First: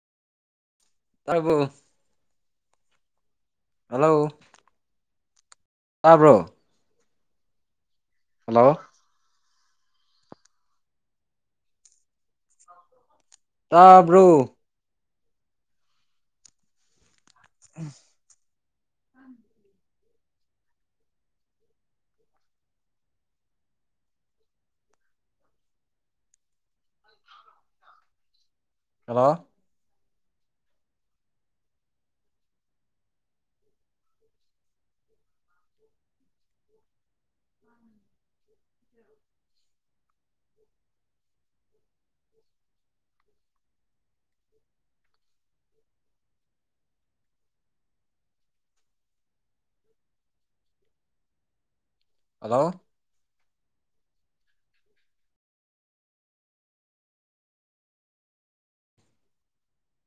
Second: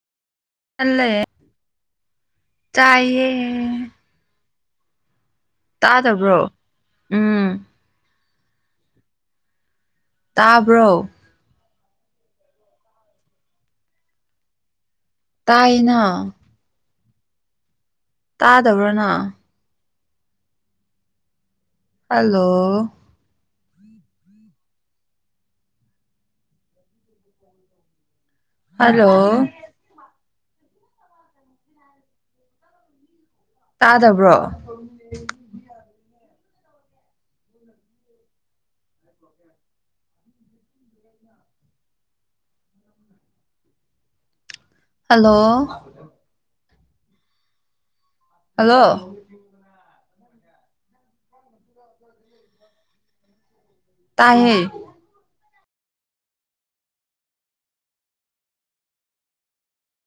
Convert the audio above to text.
ꯑꯗꯨꯕꯨ ꯆꯥꯌꯦ ꯍꯜꯂꯣ ꯇꯥꯕ꯭ꯔꯣ ꯇꯥꯗꯕ꯭ꯔꯣ ꯎꯝ ꯍꯜꯂꯣ ꯇꯥꯕ꯭ꯔꯣ ꯇꯥꯕ꯭ꯔꯨ ꯇꯥꯏꯅ ꯎꯝ ꯇꯥꯗꯕ꯭ꯔꯥꯅ ꯍꯜꯂꯣ ꯍꯜꯂꯣ ꯇꯥꯗꯕ꯭ꯔꯣ ꯍꯜꯂꯣ ꯍꯜꯂꯣ ꯍꯜꯂꯣ ꯇ